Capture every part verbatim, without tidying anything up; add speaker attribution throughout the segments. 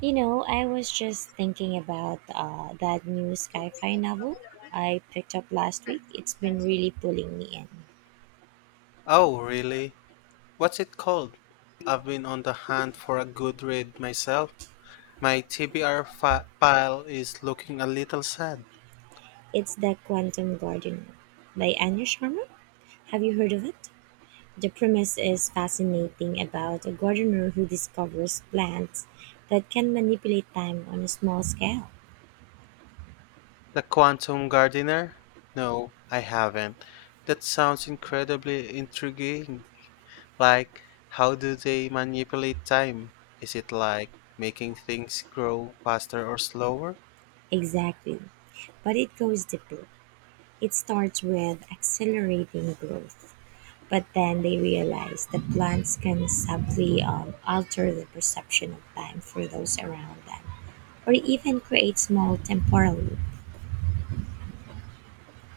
Speaker 1: You know, I was just thinking about uh, that new sci-fi novel I picked up last week. It's been really pulling me in.
Speaker 2: Oh, really? What's it called? I've been on the hunt for a good read myself. My T B R fa- pile is looking a little sad.
Speaker 1: It's The Quantum Gardener by Anya Sharma. Have you heard of it? The premise is fascinating about a gardener who discovers plants that can manipulate time on a small scale.
Speaker 2: The Quantum Gardener? No, I haven't. That sounds incredibly intriguing. Like, how do they manipulate time? Is it like making things grow faster or slower?
Speaker 1: Exactly. But it goes deeper. It starts with accelerating growth, but then they realize that plants can subtly um, alter the perception of time for those around them, or even create small temporal loops.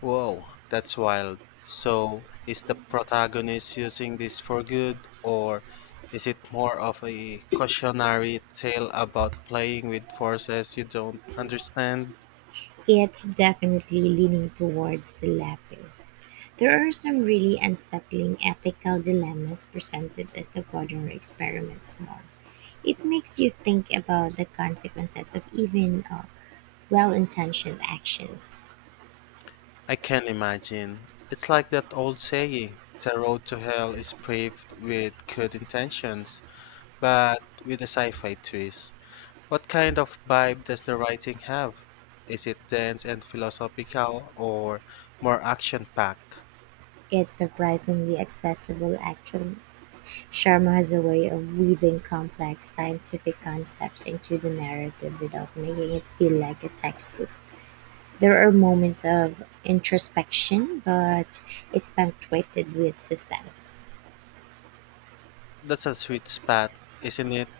Speaker 2: Whoa, that's wild. So, is the protagonist using this for good, or is it more of a cautionary tale about playing with forces you don't understand?
Speaker 1: It's definitely leaning towards the latter. There are some really unsettling ethical dilemmas presented as the Gordon experiments more. It makes you think about the consequences of even uh, well intentioned actions.
Speaker 2: I can imagine. It's like that old saying, the road to hell is paved with good intentions, but with a sci-fi twist. What kind of vibe does the writing have? Is it dense and philosophical or more action-packed?
Speaker 1: It's surprisingly accessible, actually. Sharma has a way of weaving complex scientific concepts into the narrative without making it feel like a textbook. There are moments of introspection, but it's punctuated with suspense.
Speaker 2: That's a sweet spot, isn't it?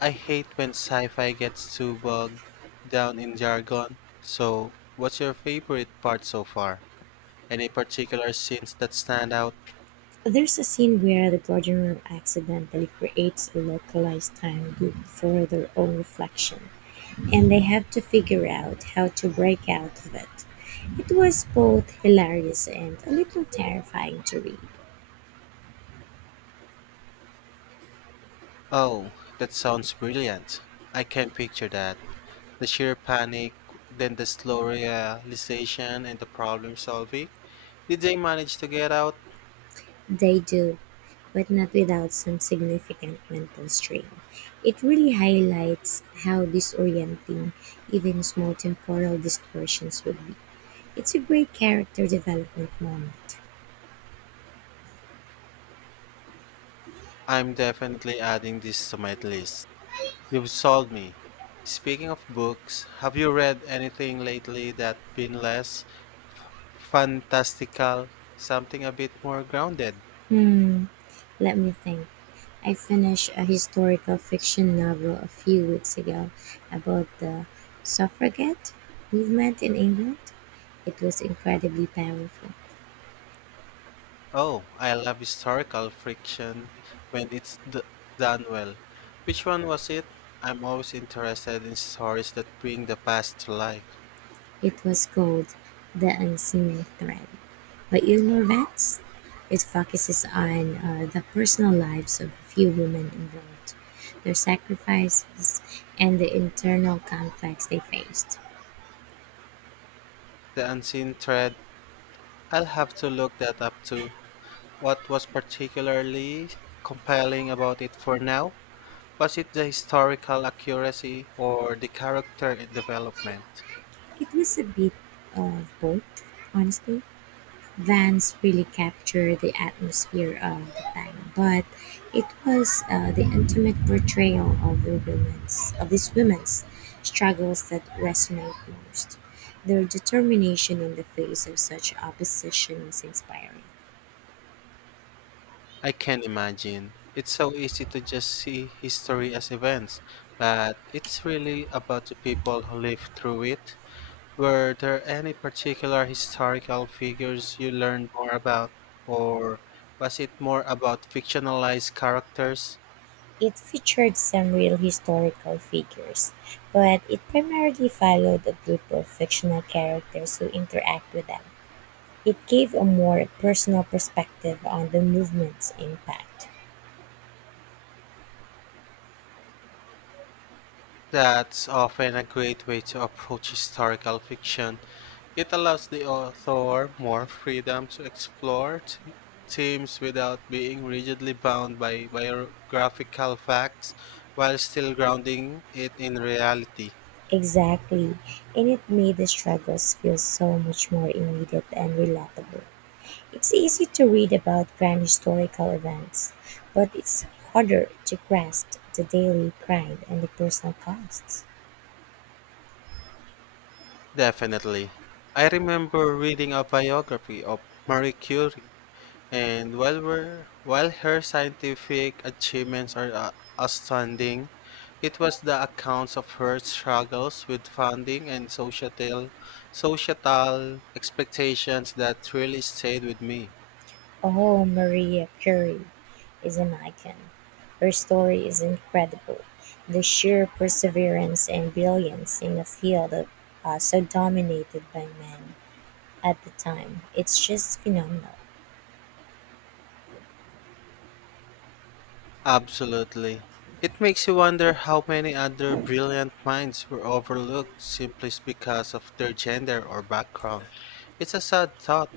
Speaker 2: I hate when sci-fi gets too bogged down in jargon. So, what's your favorite part so far? Any particular scenes that stand out?
Speaker 1: There's a scene where the guardian room accidentally creates a localized time loop for their own reflection, and they have to figure out how to break out of it. It was both hilarious and a little terrifying to read.
Speaker 2: Oh, that sounds brilliant. I can picture that. The sheer panic, then the slow realization and the problem solving. Did they manage to get out?
Speaker 1: They do, but not without some significant mental strain. It really highlights how disorienting even small temporal distortions would be. It's a great character development moment.
Speaker 2: I'm definitely adding this to my list. You've sold me. Speaking of books, have you read anything lately that been less fantastical, something a bit more grounded?
Speaker 1: Hmm, let me think. I finished a historical fiction novel a few weeks ago about the suffragette movement in England. It was incredibly powerful.
Speaker 2: Oh, I love historical fiction when it's d- done well. Which one was it? I'm always interested in stories that bring the past to life.
Speaker 1: It was called "The Unseen Thread" by Ilma Vance. It focuses on uh, the personal lives of a few women involved, their sacrifices, and the internal conflicts they faced.
Speaker 2: The unseen thread, I'll have to look that up too. What was particularly compelling about it for now? Was it the historical accuracy or the character development?
Speaker 1: It was a bit of both, honestly. Vans really captured the atmosphere of the time, but it was uh, the intimate portrayal of the women's of these women's struggles that resonate most. Their determination in the face of such opposition was inspiring.
Speaker 2: I can imagine. It's so easy to just see history as events, but it's really about the people who lived through it. Were there any particular historical figures you learned more about, or was it more about fictionalized characters?
Speaker 1: It featured some real historical figures, but it primarily followed a group of fictional characters who interact with them. It gave a more personal perspective on the movement's impact.
Speaker 2: That's often a great way to approach historical fiction. It allows the author more freedom to explore t- themes without being rigidly bound by biographical facts while still grounding it in reality.
Speaker 1: Exactly, and it made the struggles feel so much more immediate and relatable. It's easy to read about grand historical events, but it's harder to grasp the daily grind and the personal costs.
Speaker 2: Definitely. I remember reading a biography of Marie Curie, and while we're, while her scientific achievements are uh, outstanding, it was the accounts of her struggles with funding and societal societal expectations that really stayed with me.
Speaker 1: Oh, Maria Curie is an icon. Her story is incredible. The sheer perseverance and brilliance in a field of, uh, so dominated by men at the time, it's just phenomenal.
Speaker 2: Absolutely. It makes you wonder how many other brilliant minds were overlooked simply because of their gender or background. It's a sad thought.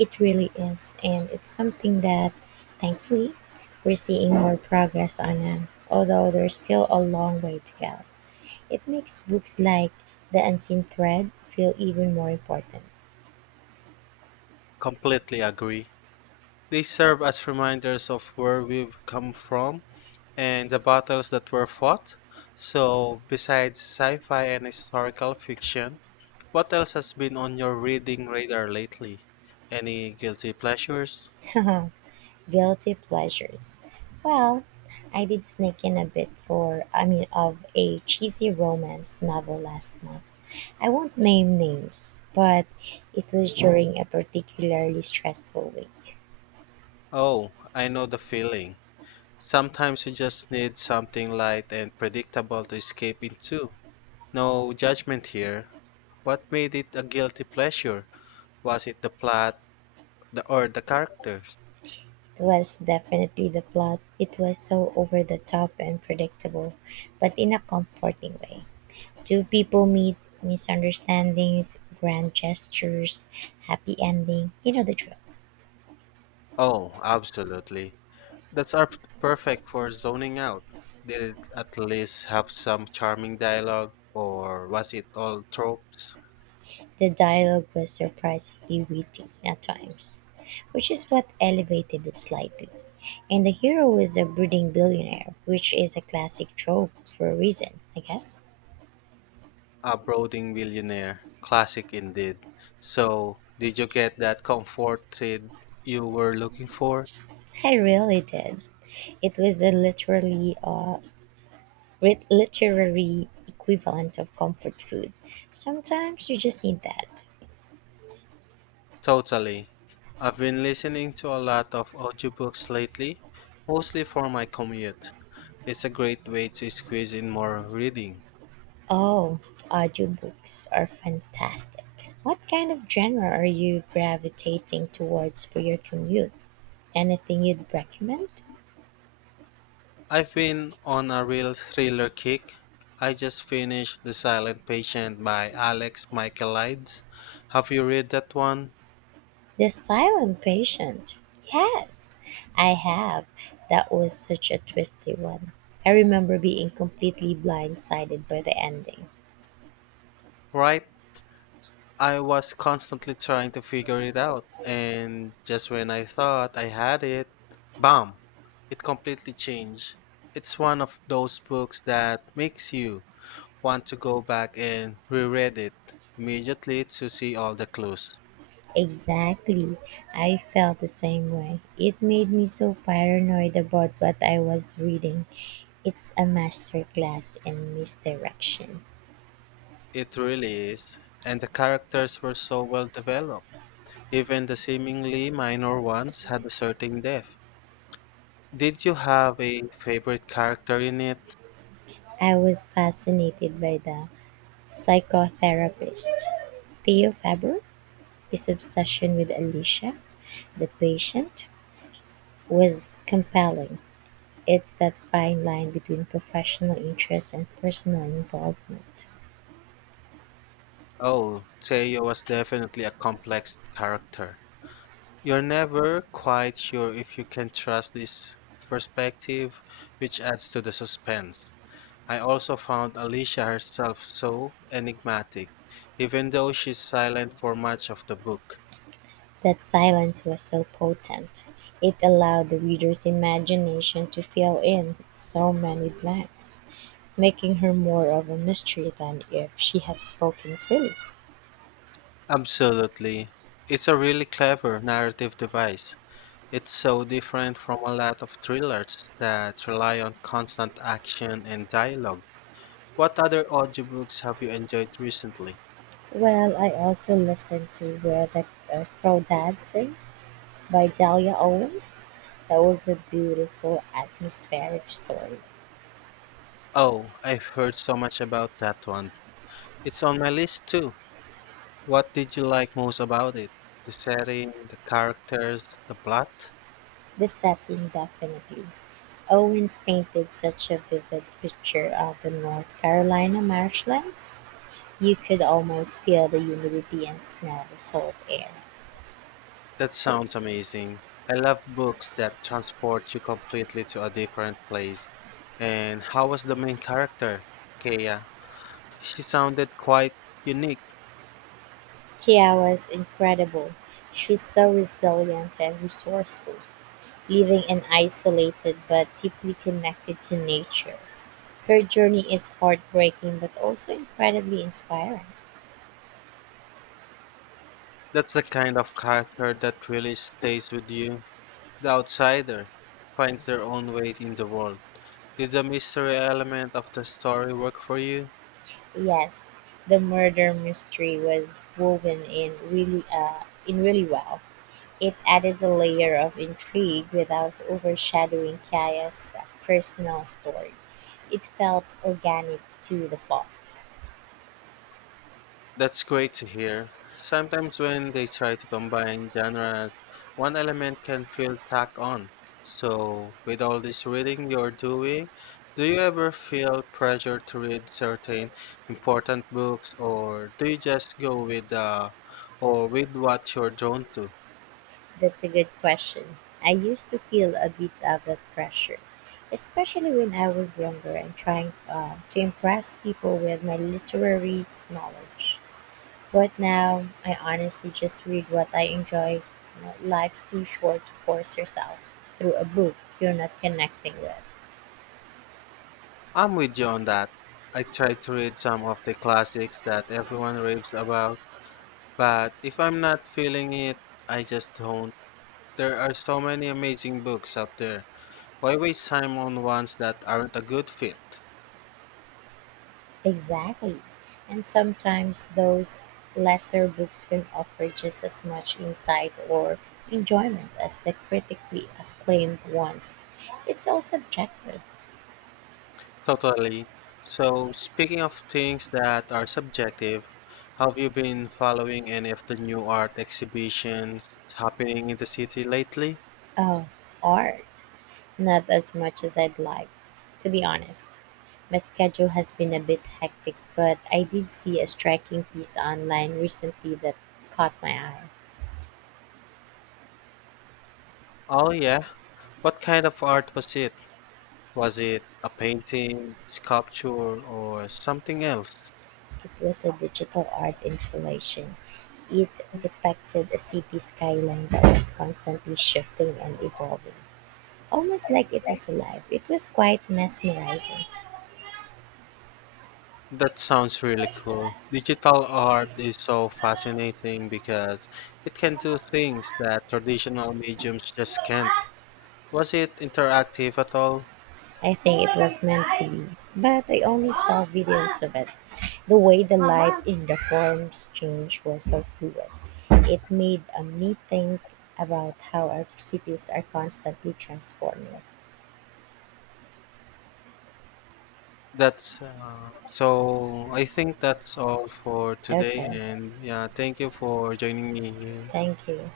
Speaker 1: It really is, and it's something that, thankfully, we're seeing more progress on now, although there's still a long way to go. It makes books like The Unseen Thread feel even more important.
Speaker 2: Completely agree. They serve as reminders of where we've come from and the battles that were fought. So, besides sci fi and historical fiction, what else has been on your reading radar lately? Any guilty pleasures?
Speaker 1: Guilty pleasures. Well, I did sneak in a bit for, I mean, of a cheesy romance novel last month. I won't name names, but it was during a particularly stressful week.
Speaker 2: Oh, I know the feeling. Sometimes you just need something light and predictable to escape into. No judgment here. What made it a guilty pleasure? Was it the plot the, or the characters?
Speaker 1: It was definitely the plot. It was so over the top and predictable, but in a comforting way. Two people meet, misunderstandings, grand gestures, happy ending. You know the drill.
Speaker 2: Oh, absolutely. That's our p- perfect for zoning out. Did it at least have some charming dialogue, or was it all tropes?
Speaker 1: The dialogue was surprisingly witty at times, which is what elevated it slightly. And the hero is a brooding billionaire, which is a classic trope for a reason, I guess.
Speaker 2: A brooding millionaire. Classic indeed. So, did you get that comfort thread you were looking for?
Speaker 1: I really did. It was a literally uh, rit- literary equivalent of comfort food. Sometimes you just need that.
Speaker 2: Totally. I've been listening to a lot of audiobooks lately, mostly for my commute. It's a great way to squeeze in more reading.
Speaker 1: Oh, audiobooks are fantastic. What kind of genre are you gravitating towards for your commute? Anything you'd recommend?
Speaker 2: I've been on a real thriller kick. I just finished The Silent Patient by Alex Michaelides. Have you read that one?
Speaker 1: The Silent Patient. Yes, I have. That was such a twisty one. I remember being completely blindsided by the ending.
Speaker 2: Right? I was constantly trying to figure it out, and just when I thought I had it, bam! It completely changed. It's one of those books that makes you want to go back and reread it immediately to see all the clues.
Speaker 1: Exactly. I felt the same way. It made me so paranoid about what I was reading. It's a masterclass in misdirection.
Speaker 2: It really is, and the characters were so well developed. Even the seemingly minor ones had a certain depth. Did you have a favorite character in it?
Speaker 1: I was fascinated by the psychotherapist Theo Faber. His obsession with Alicia, the patient, was compelling. It's that fine line between professional interest and personal involvement.
Speaker 2: Oh, Teo was definitely a complex character. You're never quite sure if you can trust this perspective, which adds to the suspense. I also found Alicia herself so enigmatic, even though she's silent for much of the book.
Speaker 1: That silence was so potent. It allowed the reader's imagination to fill in so many blanks, making her more of a mystery than if she had spoken freely.
Speaker 2: Absolutely. It's a really clever narrative device. It's so different from a lot of thrillers that rely on constant action and dialogue. What other audiobooks have you enjoyed recently?
Speaker 1: Well, I also listened to Where the uh, Crow Dancing by Delia Owens. That was a beautiful atmospheric story.
Speaker 2: Oh, I've heard so much about that one. It's on my list too. What did you like most about it? The setting, the characters, the plot?
Speaker 1: The setting definitely. Owens painted such a vivid picture of the North Carolina marshlands. You could almost feel the humidity and smell the salt air.
Speaker 2: That sounds amazing. I love books that transport you completely to a different place. And how was the main character, Kea? She sounded quite unique.
Speaker 1: Kiara's incredible. She's so resilient and resourceful, living an isolated but deeply connected to nature. Her journey is heartbreaking but also incredibly inspiring.
Speaker 2: That's the kind of character that really stays with you. The outsider finds their own way in the world. Did the mystery element of the story work for you?
Speaker 1: Yes, the murder mystery was woven in really uh, in really well. It added a layer of intrigue without overshadowing Kaya's personal story. It felt organic to the plot.
Speaker 2: That's great to hear. Sometimes when they try to combine genres, one element can feel tacked on. So, with all this reading you're doing, do you ever feel pressure to read certain important books or do you just go with uh, or with what you're drawn to?
Speaker 1: That's a good question. I used to feel a bit of that pressure, especially when I was younger and trying uh, to impress people with my literary knowledge. But now, I honestly just read what I enjoy. You know, life's too short to force yourself through a book you're not connecting with.
Speaker 2: I'm with you on that. I try to read some of the classics that everyone raves about, but if I'm not feeling it, I just don't. There are so many amazing books out there. Why waste time on ones that aren't a good fit?
Speaker 1: Exactly. And sometimes those lesser books can offer just as much insight or enjoyment as the critically acclaimed ones. It's all subjective.
Speaker 2: Totally. So, speaking of things that are subjective, have you been following any of the new art exhibitions happening in the city lately?
Speaker 1: Oh, art. Not as much as I'd like, to be honest. My schedule has been a bit hectic, but I did see a striking piece online recently that caught my eye.
Speaker 2: Oh, yeah. What kind of art was it? Was it a painting, sculpture, or something else?
Speaker 1: It was a digital art installation; it depicted a city skyline that was constantly shifting and evolving, almost like it was alive. It was quite mesmerizing.
Speaker 2: That sounds really cool. Digital art is so fascinating because it can do things that traditional mediums just can't. Was it interactive at all?
Speaker 1: I think it was meant to be, but I only saw videos of it. The way the light in the forms changed was so fluid. It made uh, me think about how our cities are constantly transforming.
Speaker 2: That's uh, so. I think that's all for today,
Speaker 1: Okay.
Speaker 2: and yeah, thank you for joining me here.
Speaker 1: Thank you.